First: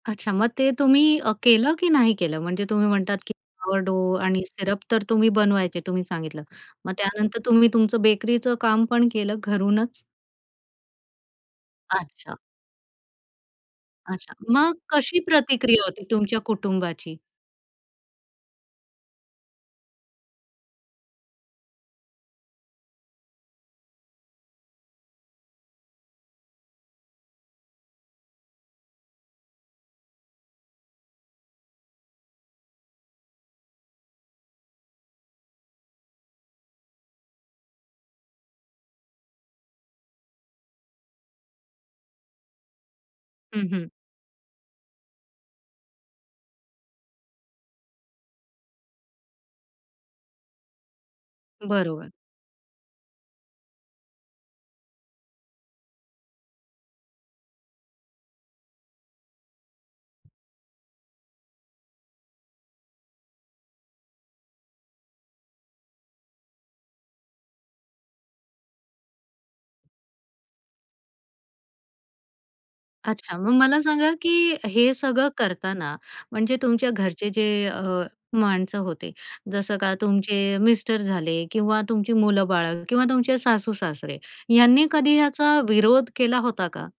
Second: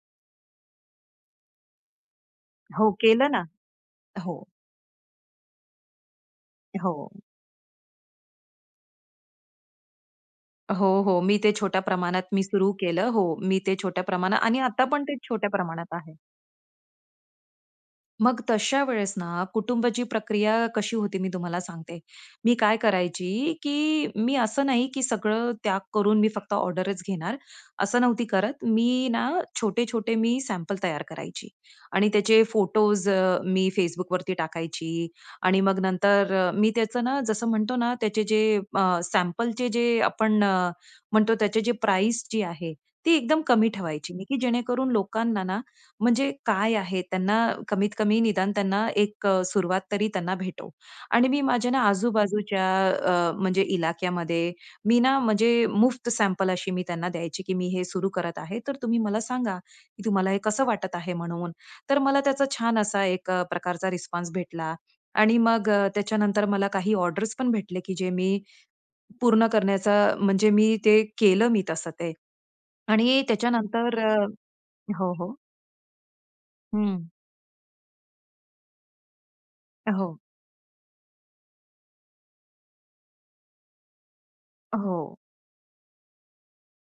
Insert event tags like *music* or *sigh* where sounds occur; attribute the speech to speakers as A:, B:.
A: अच्छा, मग ते तुम्ही अ, केलं की नाही केलं? म्हणजे तुम्ही
B: हो,
A: म्हणतात
B: केलं
A: की
B: ना.
A: *unintelligible* आणि
B: हो.
A: सिरप तर तुम्ही बनवायचे तुम्ही सांगितलं. मग
B: हो.
A: त्यानंतर तुम्ही तुमचं बेकरीचं काम पण केलं घरूनच?
B: हो, हो. मी ते छोट्या प्रमाणात
A: अच्छा.
B: मी सुरू केलं हो, मी ते छोट्या
A: अच्छा,
B: प्रमाणात आणि
A: मग
B: आता पण ते
A: कशी
B: छोट्या
A: प्रतिक्रिया
B: प्रमाणात
A: होती
B: आहे.
A: तुमच्या कुटुंबाची?
B: मग तशा वेळेस ना, कुटुंबाची प्रक्रिया कशी होती मी तुम्हाला सांगते. मी काय करायची, की मी असं नाही की सगळं त्याग करून मी फक्त ऑर्डरच घेणार, असं नव्हती करत. मी ना छोटे-छोटे मी सॅम्पल तयार करायची आणि त्याचे फोटोज अ, मी Facebookवरती टाकायची आणि मग नंतर अ, मी त्याचं ना, जसं म्हणतो ना, त्याचे जे अ, सॅम्पलचे जे आपण अ, म्हणतो, त्याचे जे प्राईस जी आहे ती एकदम कमी
A: हं, हं.
B: ठेवायची, की जेणेकरून लोकांना म्हणजे काय आहे? त्यांना कमीत-कमी निदान त्यांना एक अ, सुरुवात तरी त्यांना भेटो आणि मी माझ्या ना
A: बरोबर.
B: आजू-बाजूच्या अ, म्हणजे इलाक्यामध्ये मी ना, म्हणजे मुफ्त सॅम्पल अशी मी त्यांना द्यायची, "की मी हे सुरू करत आहे, तर तुम्ही मला सांगा, की तुम्हाला हे कसं वाटत आहे म्हणून?" तर मला त्याचा छान असा एक अ, प्रकारचा रिस्पॉन्स भेटला आणि मग अ, त्याच्यानंतर मला काही ऑर्डर्स पण भेटले, की जे मी पूर्ण करण्याचं, म्हणजे मी ते केलं मी तसं ते आणि
A: अच्छा, मग मला
B: त्याच्यानंतर
A: सांगा,
B: अ
A: की हे
B: हो,
A: सगळं
B: हो.
A: करतांना, म्हणजे तुमच्या
B: हं.
A: घरचे जे अ, माणसं होते, जसं का
B: हो.
A: तुमचे मिस्टर झाले किंवा तुमची मुलं-बाळ किंवा तुमचे सासू-सासरे, यांनी कधी
B: हो.
A: याचा विरोध केला होता का?